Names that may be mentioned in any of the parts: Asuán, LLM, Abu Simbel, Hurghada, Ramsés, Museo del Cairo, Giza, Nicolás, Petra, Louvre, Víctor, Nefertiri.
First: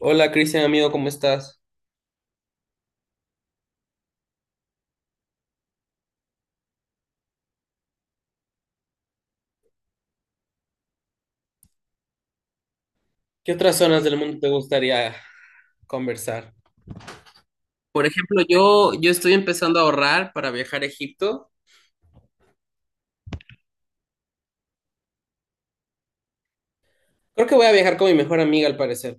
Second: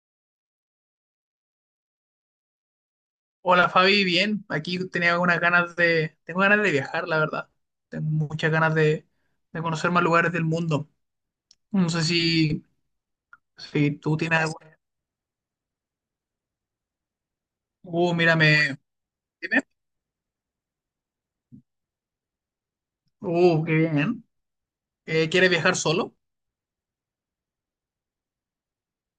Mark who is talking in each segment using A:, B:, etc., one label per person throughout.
A: Hola Cristian, amigo, ¿cómo estás?
B: Hola Fabi, bien. Aquí tenía algunas ganas de, tengo ganas de viajar, la verdad. Tengo muchas ganas de conocer más lugares del mundo. No sé si,
A: ¿Qué otras
B: si
A: zonas del
B: tú
A: mundo
B: tienes
A: te
B: alguna.
A: gustaría conversar? Por ejemplo,
B: Mírame.
A: yo estoy
B: ¿Dime?
A: empezando a ahorrar para viajar a Egipto.
B: Qué bien. ¿Quieres viajar solo?
A: Creo que voy a viajar con mi mejor amiga, al parecer.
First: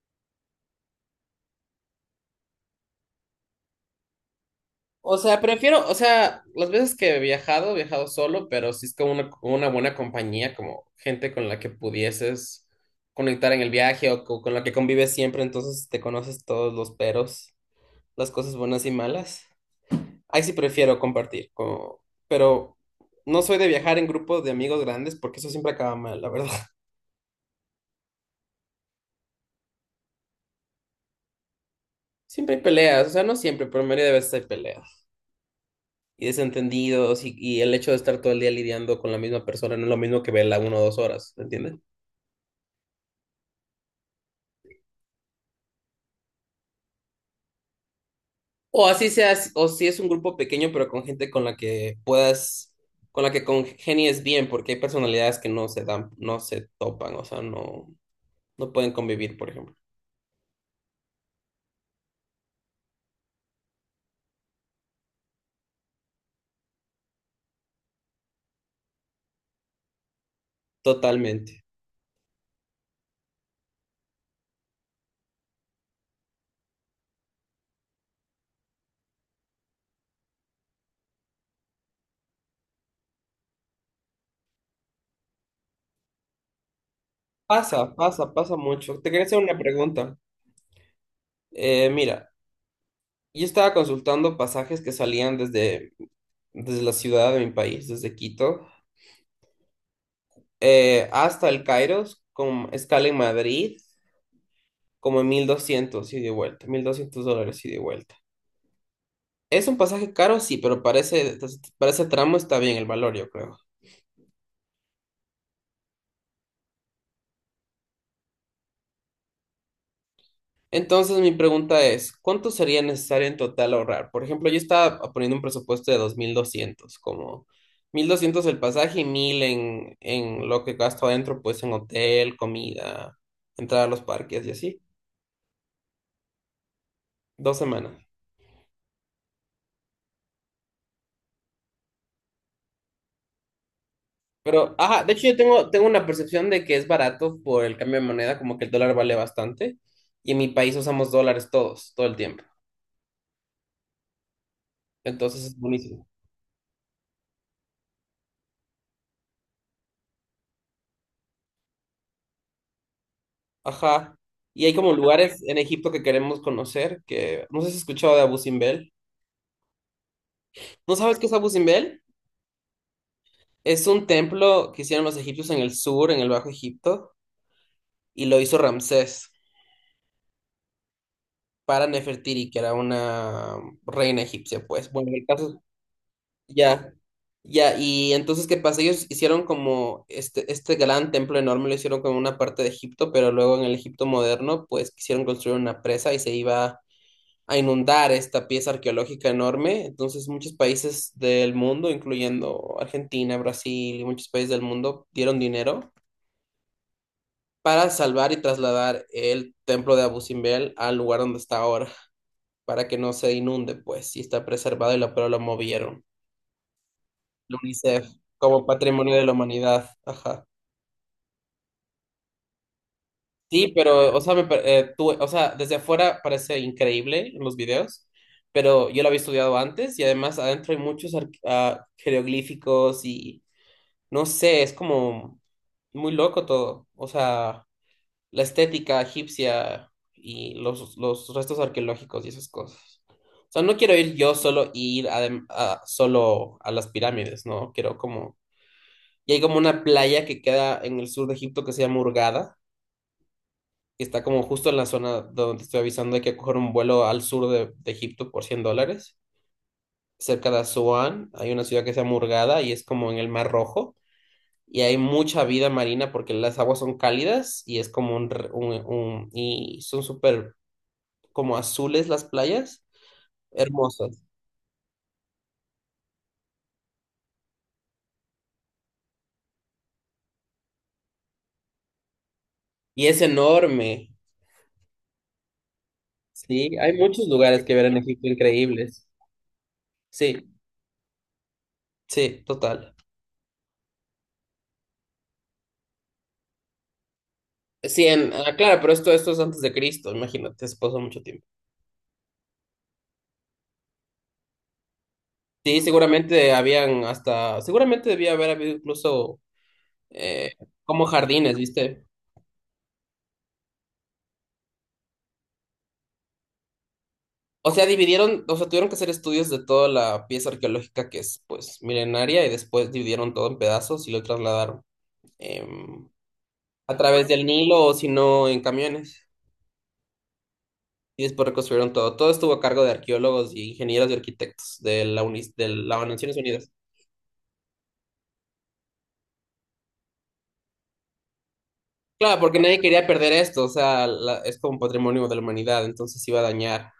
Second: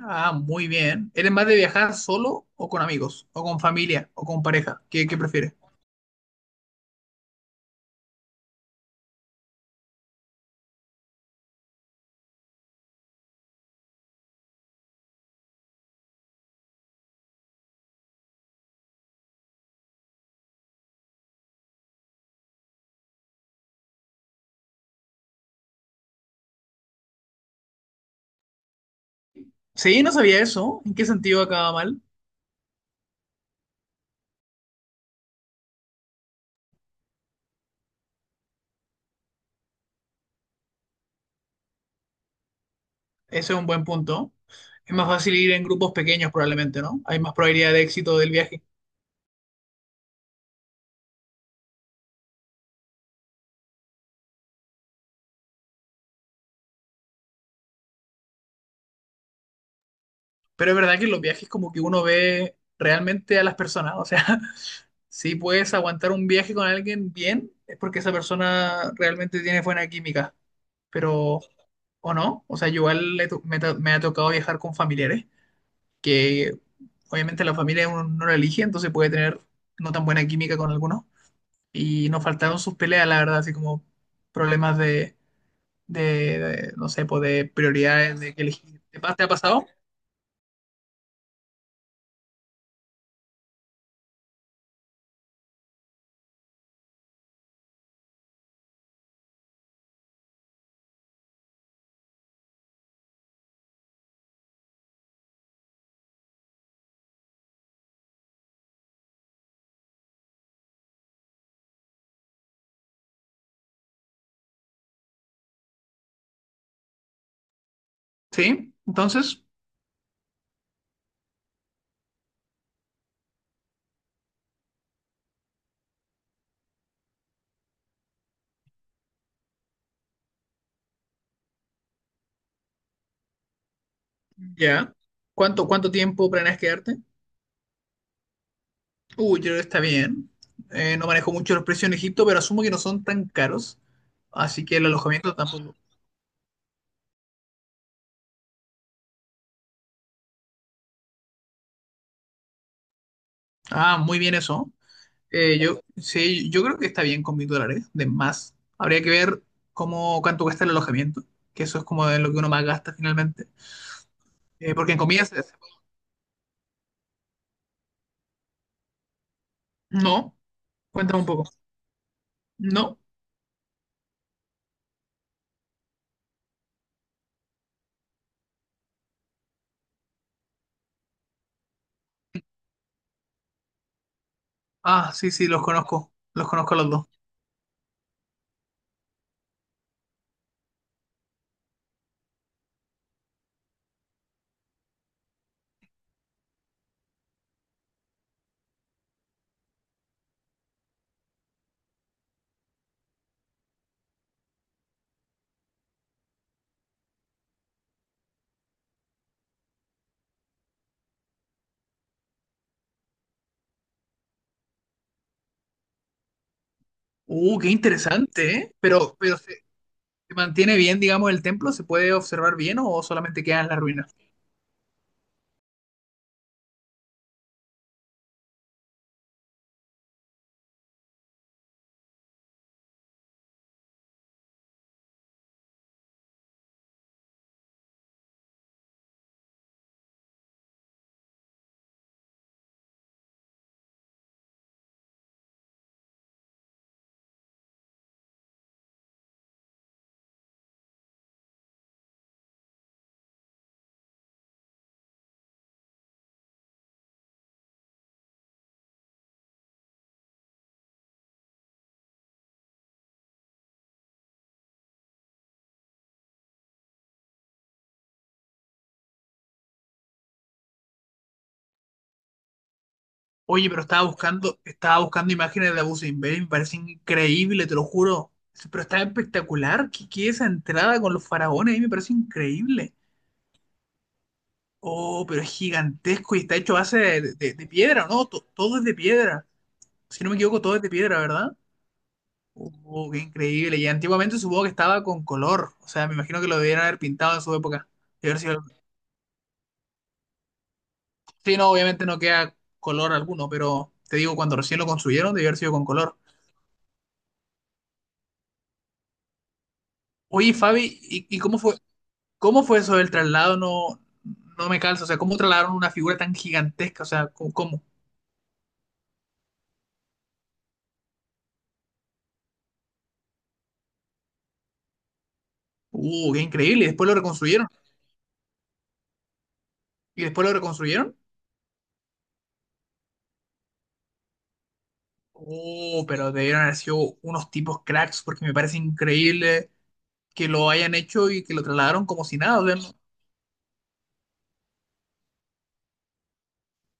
B: Ah, muy bien. ¿Eres más de viajar solo o con amigos? ¿O con familia? ¿O con pareja? Qué
A: O sea,
B: prefieres?
A: prefiero, o sea, las veces que he viajado solo, pero si es con una buena compañía, como gente con la que pudieses conectar en el viaje o con la que convives siempre, entonces te conoces todos los peros, las cosas buenas y malas. Ahí sí prefiero compartir, pero no soy de viajar en grupos de amigos grandes porque eso siempre acaba mal, la verdad.
B: Sí, no sabía eso. ¿En qué sentido acaba mal?
A: Siempre hay peleas, o sea, no siempre, pero la mayoría de veces hay peleas y desentendidos y el hecho de estar todo el día lidiando con la misma persona no es lo mismo que verla 1 o 2 horas, ¿me entiendes?
B: Ese es un buen punto. Es más fácil ir en grupos pequeños probablemente, ¿no? Hay más probabilidad de éxito del viaje.
A: O así seas, o si es un grupo pequeño pero con gente con la que puedas, con la que congenies bien, porque hay personalidades que no se dan, no se topan, o sea, no pueden convivir, por ejemplo.
B: Pero es verdad que en los viajes como que uno ve realmente a las personas. O sea, si puedes aguantar un viaje con alguien bien, es porque esa persona realmente tiene buena química. Pero,
A: Totalmente.
B: ¿o no? O sea, yo igual le to- me ha tocado viajar con familiares, que obviamente la familia uno no la elige, entonces puede tener no tan buena química con algunos. Y nos faltaron sus peleas, la verdad, así como problemas de, no sé, pues de
A: Pasa,
B: prioridades,
A: pasa,
B: de que
A: pasa
B: elegir.
A: mucho. Te
B: Te
A: quería
B: ha
A: hacer una
B: pasado?
A: pregunta. Mira, yo estaba consultando pasajes que salían desde la ciudad de mi país, desde Quito, hasta el Cairo, con escala en Madrid, como en 1.200 ida y de vuelta, $1.200 ida y de vuelta. Es un pasaje caro, sí, pero parece tramo está bien el valor, yo creo.
B: Sí, entonces...
A: Entonces mi pregunta es, ¿cuánto sería necesario en total ahorrar? Por ejemplo, yo estaba poniendo un presupuesto de 2.200, como 1.200 el pasaje y 1.000 en lo que gasto adentro, pues en hotel, comida, entrar a los parques y así,
B: Ya. Cuánto tiempo planeas quedarte?
A: 2 semanas.
B: Uy, yo creo que está bien. No manejo mucho los precios en Egipto, pero asumo que no son tan caros. Así
A: Pero,
B: que el
A: ajá, de hecho
B: alojamiento
A: yo
B: tampoco.
A: tengo una percepción de que es barato por el cambio de moneda, como que el dólar vale bastante y en mi país usamos dólares todos, todo el tiempo.
B: Ah, muy bien eso.
A: Entonces es buenísimo.
B: Sí, yo creo que está bien con $1000 de más. Habría que ver cómo, cuánto cuesta el alojamiento, que eso es como de lo que uno más gasta finalmente.
A: Ajá. Y hay
B: Porque
A: como
B: en comidas.
A: lugares en Egipto que queremos conocer, que no sé si has escuchado de Abu Simbel.
B: No,
A: ¿No sabes
B: cuéntame
A: qué
B: un
A: es
B: poco.
A: Abu Simbel?
B: No.
A: Es un templo que hicieron los egipcios en el sur, en el Bajo Egipto, y lo hizo Ramsés para Nefertiri, que era una reina egipcia, pues. Bueno,
B: Ah,
A: en el
B: sí, sí,
A: caso,
B: los conozco. Los conozco a los
A: ya,
B: dos.
A: ya. Y entonces, ¿qué pasa? Ellos hicieron como este gran templo enorme, lo hicieron como una parte de Egipto, pero luego en el Egipto moderno, pues quisieron construir una presa y se iba a inundar esta pieza arqueológica enorme. Entonces, muchos países del mundo, incluyendo Argentina, Brasil y muchos países del mundo, dieron dinero para salvar y trasladar el templo de Abu Simbel al lugar donde está ahora, para que no se inunde, pues, y está preservado y lo, pero lo movieron. La
B: Qué
A: UNICEF,
B: interesante,
A: como
B: ¿eh?
A: patrimonio de la
B: Pero sí,
A: humanidad.
B: ¿se
A: Ajá.
B: mantiene bien, digamos, el templo? ¿Se puede observar bien o solamente quedan
A: Sí,
B: las
A: pero,
B: ruinas?
A: o sea, o sea, desde afuera parece increíble en los videos, pero yo lo había estudiado antes y además adentro hay muchos jeroglíficos y no sé, es como muy loco todo. O sea, la estética egipcia y los restos arqueológicos y esas cosas. O sea, no quiero ir yo solo y ir solo a las pirámides, ¿no? Quiero como... Y hay como una playa que queda en el sur de Egipto que se llama Hurghada está como justo en la zona donde te estoy avisando, hay que coger un vuelo al sur de Egipto por $100. Cerca de Asuán hay una ciudad que se llama Hurghada y es como en el Mar Rojo. Y hay mucha vida marina porque las aguas son cálidas y es como un... y son súper como azules las playas,
B: Oye, pero
A: hermosas.
B: estaba buscando imágenes de Abu Simbel, me parece increíble, te lo juro. Pero está espectacular. Qué esa entrada con los faraones? Ahí me parece increíble.
A: Y es enorme,
B: Oh, pero es gigantesco y está hecho
A: ¿sí?
B: a
A: Hay
B: base
A: muchos lugares
B: de
A: que ver en
B: piedra, ¿no?
A: Egipto
B: Todo es de
A: increíbles.
B: piedra. Si no me
A: Sí,
B: equivoco, todo es de piedra, ¿verdad?
A: sí, total.
B: Oh, qué increíble. Y antiguamente supongo que estaba con color. O sea, me imagino que lo debieron haber pintado en su época.
A: Sí, en, ah, claro, pero esto es antes de Cristo, imagínate, eso pasó mucho tiempo.
B: Sí, no, obviamente no queda color alguno, pero te digo, cuando recién lo construyeron, debió haber sido
A: Sí,
B: con color.
A: seguramente habían hasta, seguramente debía haber habido incluso eh,
B: Oye, Fabi,
A: como
B: y
A: jardines, ¿viste?
B: cómo fue eso del traslado? No, no me calza, o sea, ¿cómo trasladaron una figura tan gigantesca? O sea, ¿cómo?
A: O
B: ¿cómo?
A: sea, dividieron, o sea, tuvieron que hacer estudios de toda la pieza arqueológica que es, pues, milenaria y después dividieron todo en pedazos y lo trasladaron em,
B: Qué increíble, y
A: a
B: después lo
A: través del
B: reconstruyeron.
A: Nilo o si no en camiones
B: ¿Y después lo reconstruyeron?
A: y después reconstruyeron todo. Todo estuvo a cargo de arqueólogos y ingenieros y arquitectos de la UNIS, de
B: Oh,
A: las
B: pero
A: Naciones
B: debieron
A: Unidas.
B: haber sido unos tipos cracks, porque me parece increíble que lo hayan hecho y que lo trasladaron como si
A: Claro, porque
B: nada. O sea,
A: nadie
B: no.
A: quería perder esto, o sea, es como un patrimonio de la humanidad, entonces se iba a dañar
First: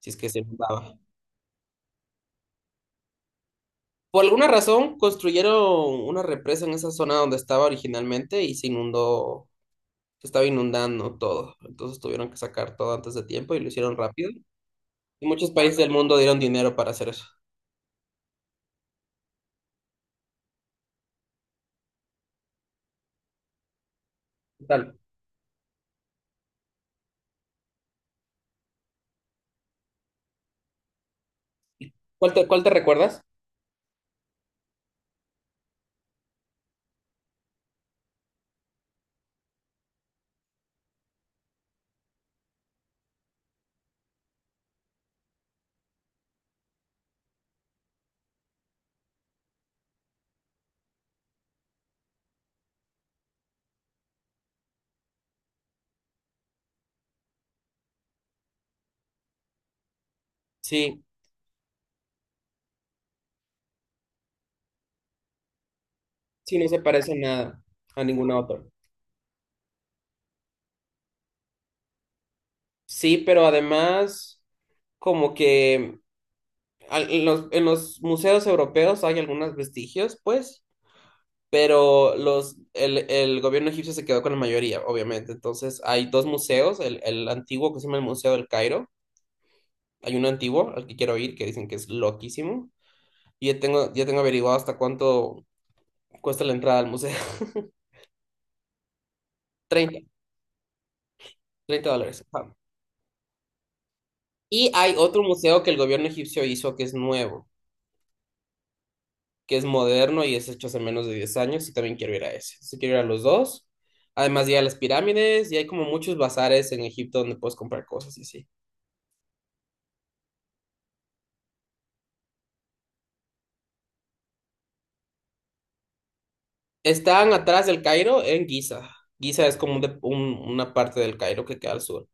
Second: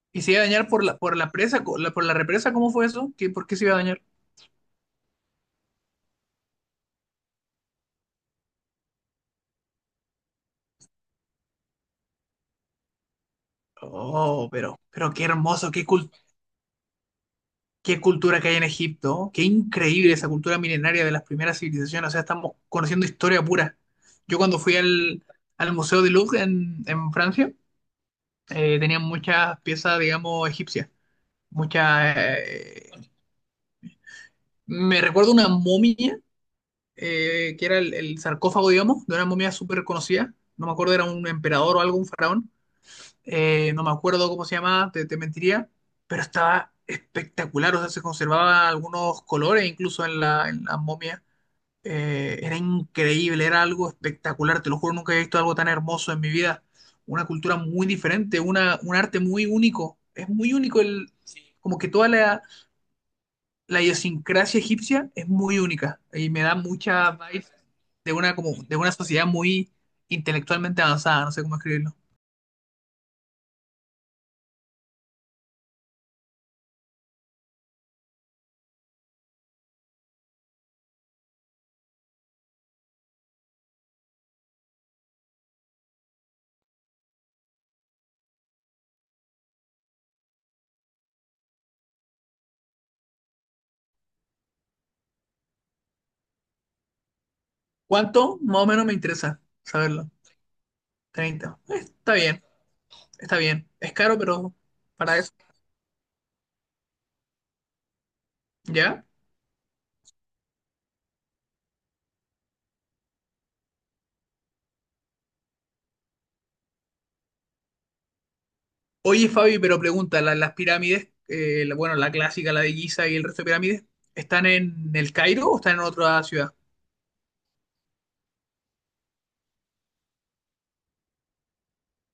A: si es
B: Y
A: que
B: se
A: se
B: iba a dañar
A: inundaba.
B: por la presa, por la represa, ¿cómo fue eso? ¿Qué, por qué se iba a dañar?
A: Por alguna razón construyeron una represa en esa zona donde estaba originalmente y se inundó, se estaba inundando todo. Entonces tuvieron que sacar todo antes de tiempo y lo hicieron rápido.
B: Oh, pero qué
A: Y muchos
B: hermoso,
A: países
B: qué
A: del mundo
B: cultura,
A: dieron dinero para hacer eso.
B: qué cultura que hay en Egipto, qué increíble esa cultura milenaria de las primeras civilizaciones, o sea, estamos conociendo historia pura. Yo cuando
A: ¿Qué
B: fui
A: tal?
B: al, al Museo de Louvre en Francia, tenían muchas piezas, digamos, egipcias, muchas...
A: Cuál te recuerdas?
B: me recuerdo una momia, que era el sarcófago, digamos, de una momia súper conocida, no me acuerdo, era un emperador o algo, un faraón, no me acuerdo cómo se llamaba, te mentiría, pero estaba espectacular, o sea, se conservaban algunos colores incluso en la momia. Era increíble, era algo espectacular, te lo juro, nunca había visto algo tan hermoso en mi vida. Una cultura muy diferente, una, un arte muy único. Es muy único
A: Sí,
B: el, como que toda la, la idiosincrasia egipcia es muy única y me da
A: sí, no se
B: mucha
A: parece en
B: vibe
A: nada a
B: de una,
A: ninguna
B: como,
A: otra.
B: de una sociedad muy intelectualmente avanzada, no sé cómo escribirlo.
A: Sí, pero además, como que al- en los museos europeos hay algunos vestigios, pues, pero los, el gobierno egipcio se quedó con la mayoría, obviamente. Entonces hay dos museos, el antiguo que se llama el Museo del Cairo. Hay uno antiguo al que quiero ir, que dicen que es loquísimo. Y ya tengo averiguado hasta cuánto cuesta la entrada al museo.
B: ¿Cuánto? Más o menos me interesa
A: 30
B: saberlo. 30.
A: 30
B: Está
A: dólares.
B: bien,
A: Ajá.
B: está bien. Es caro, pero
A: Y hay
B: para
A: otro
B: eso.
A: museo que el gobierno egipcio hizo que es nuevo,
B: ¿Ya?
A: que es moderno y es hecho hace menos de 10 años y también quiero ir a ese. Si quiero ir a los dos. Además, ya las pirámides y hay como muchos bazares en Egipto donde puedes comprar cosas y sí.
B: Oye, Fabi, pero pregunta, las pirámides, bueno, la clásica, la de Giza y el resto de pirámides, están en el Cairo o están en otra ciudad?
A: Están atrás del Cairo en Giza. Giza es como una parte del Cairo que queda al sur,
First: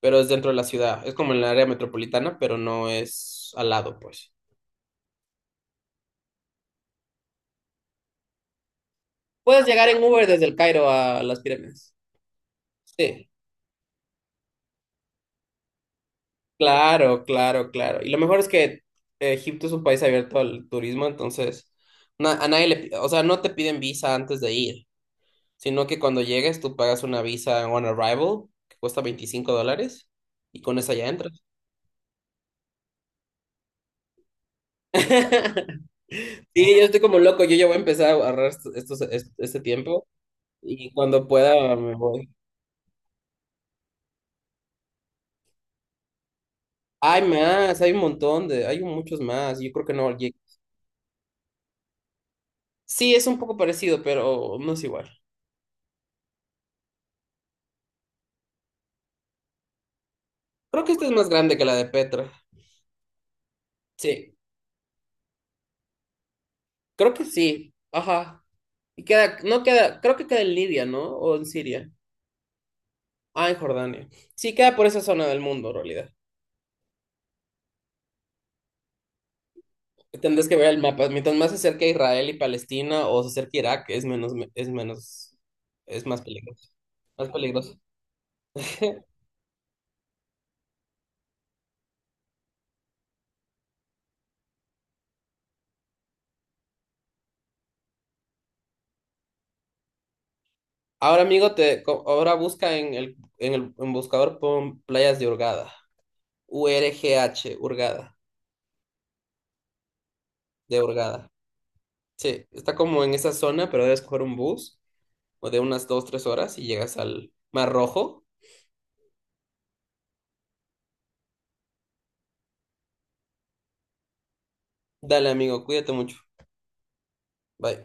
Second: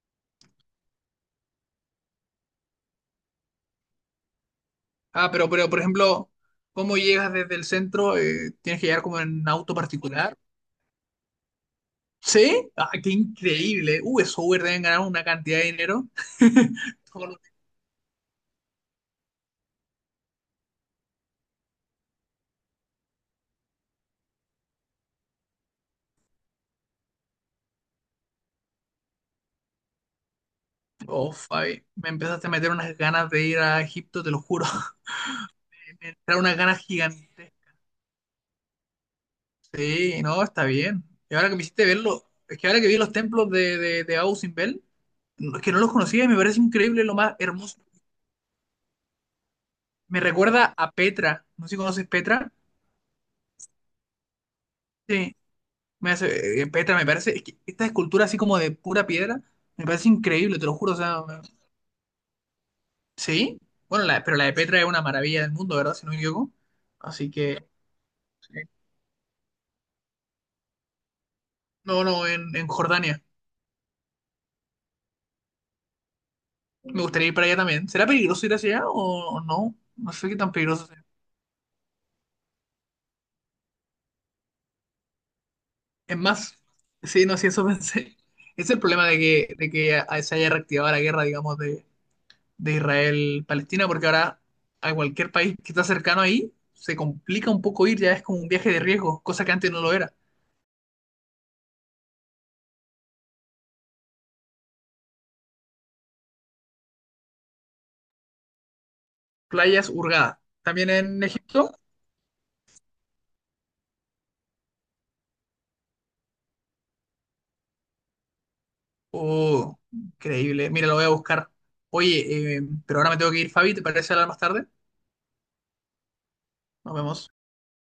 A: pero es dentro de la ciudad. Es como en el área metropolitana, pero no es al lado, pues.
B: Ah, pero por ejemplo, ¿cómo llegas desde el centro? ¿Tienes que llegar como en
A: Puedes
B: auto
A: llegar en Uber
B: particular?
A: desde el Cairo a las pirámides.
B: ¿Sí? Ah, qué
A: Sí,
B: increíble. Esos Uber deben ganar una cantidad de dinero.
A: claro, claro, claro. Y lo mejor es que Egipto es un país abierto al turismo, entonces a nadie o sea, no te piden visa antes de ir, sino que cuando llegues tú pagas una visa on arrival que cuesta $25 y con esa ya
B: Oh,
A: entras.
B: Fabi, me empezaste a meter unas ganas de ir a Egipto, te lo juro. Me entraron unas
A: Sí,
B: ganas
A: yo estoy como loco,
B: gigantes.
A: yo ya voy a empezar a agarrar este tiempo
B: Sí, no, está
A: y
B: bien.
A: cuando
B: Y ahora que me
A: pueda
B: hiciste
A: me
B: verlo,
A: voy.
B: es que ahora que vi los templos de Abu Simbel, no, es que no los conocía y me parece increíble, lo
A: Hay
B: más
A: más,
B: hermoso.
A: hay un montón de, hay muchos más, yo creo que no.
B: Me
A: Lleg-
B: recuerda a Petra. No sé si conoces Petra.
A: Sí, es un poco parecido, pero no es igual.
B: Sí, me hace, Petra me parece, es que esta escultura así como de pura piedra, me parece increíble, te lo
A: Creo que
B: juro. O
A: esta es
B: sea,
A: más
B: me-
A: grande que la de Petra.
B: sí, bueno, la,
A: Sí,
B: pero la de Petra es una maravilla del mundo, ¿verdad? Si no me equivoco.
A: creo que
B: Así que,
A: sí, ajá.
B: sí.
A: Y queda, no queda, creo que queda en Libia, ¿no? O en Siria.
B: No, no, en Jordania.
A: Ah, en Jordania. Sí, queda por esa zona del mundo, en realidad.
B: Me gustaría ir para allá también. ¿Será peligroso ir hacia allá o no? No sé qué
A: Tendrás
B: tan
A: que ver el
B: peligroso.
A: mapa. Mientras más se acerque a Israel y Palestina o se acerque a Irak, es menos, es menos, es
B: Es
A: más
B: más,
A: peligroso.
B: sí,
A: Más
B: no, sí, eso
A: peligroso.
B: pensé. Es el
A: Sí.
B: problema de que se haya reactivado la guerra, digamos, de Israel-Palestina, porque ahora a cualquier país que está cercano ahí se complica un poco ir, ya es como un viaje de riesgo, cosa que antes no lo era.
A: Ahora, amigo, ahora busca en el, en el en buscador pon playas de Hurgada. U-R-G-H, Hurgada,
B: Playas Hurgada,
A: de
B: también en
A: Hurgada.
B: Egipto.
A: Sí, está como en esa zona, pero debes coger un bus o de unas 2, 3 horas y llegas al Mar Rojo.
B: Oh, increíble. Mira, lo voy a buscar. Oye, pero ahora me tengo que ir, Fabi, ¿te parece hablar más tarde?
A: Dale, amigo, cuídate mucho.
B: Nos vemos.
A: Bye.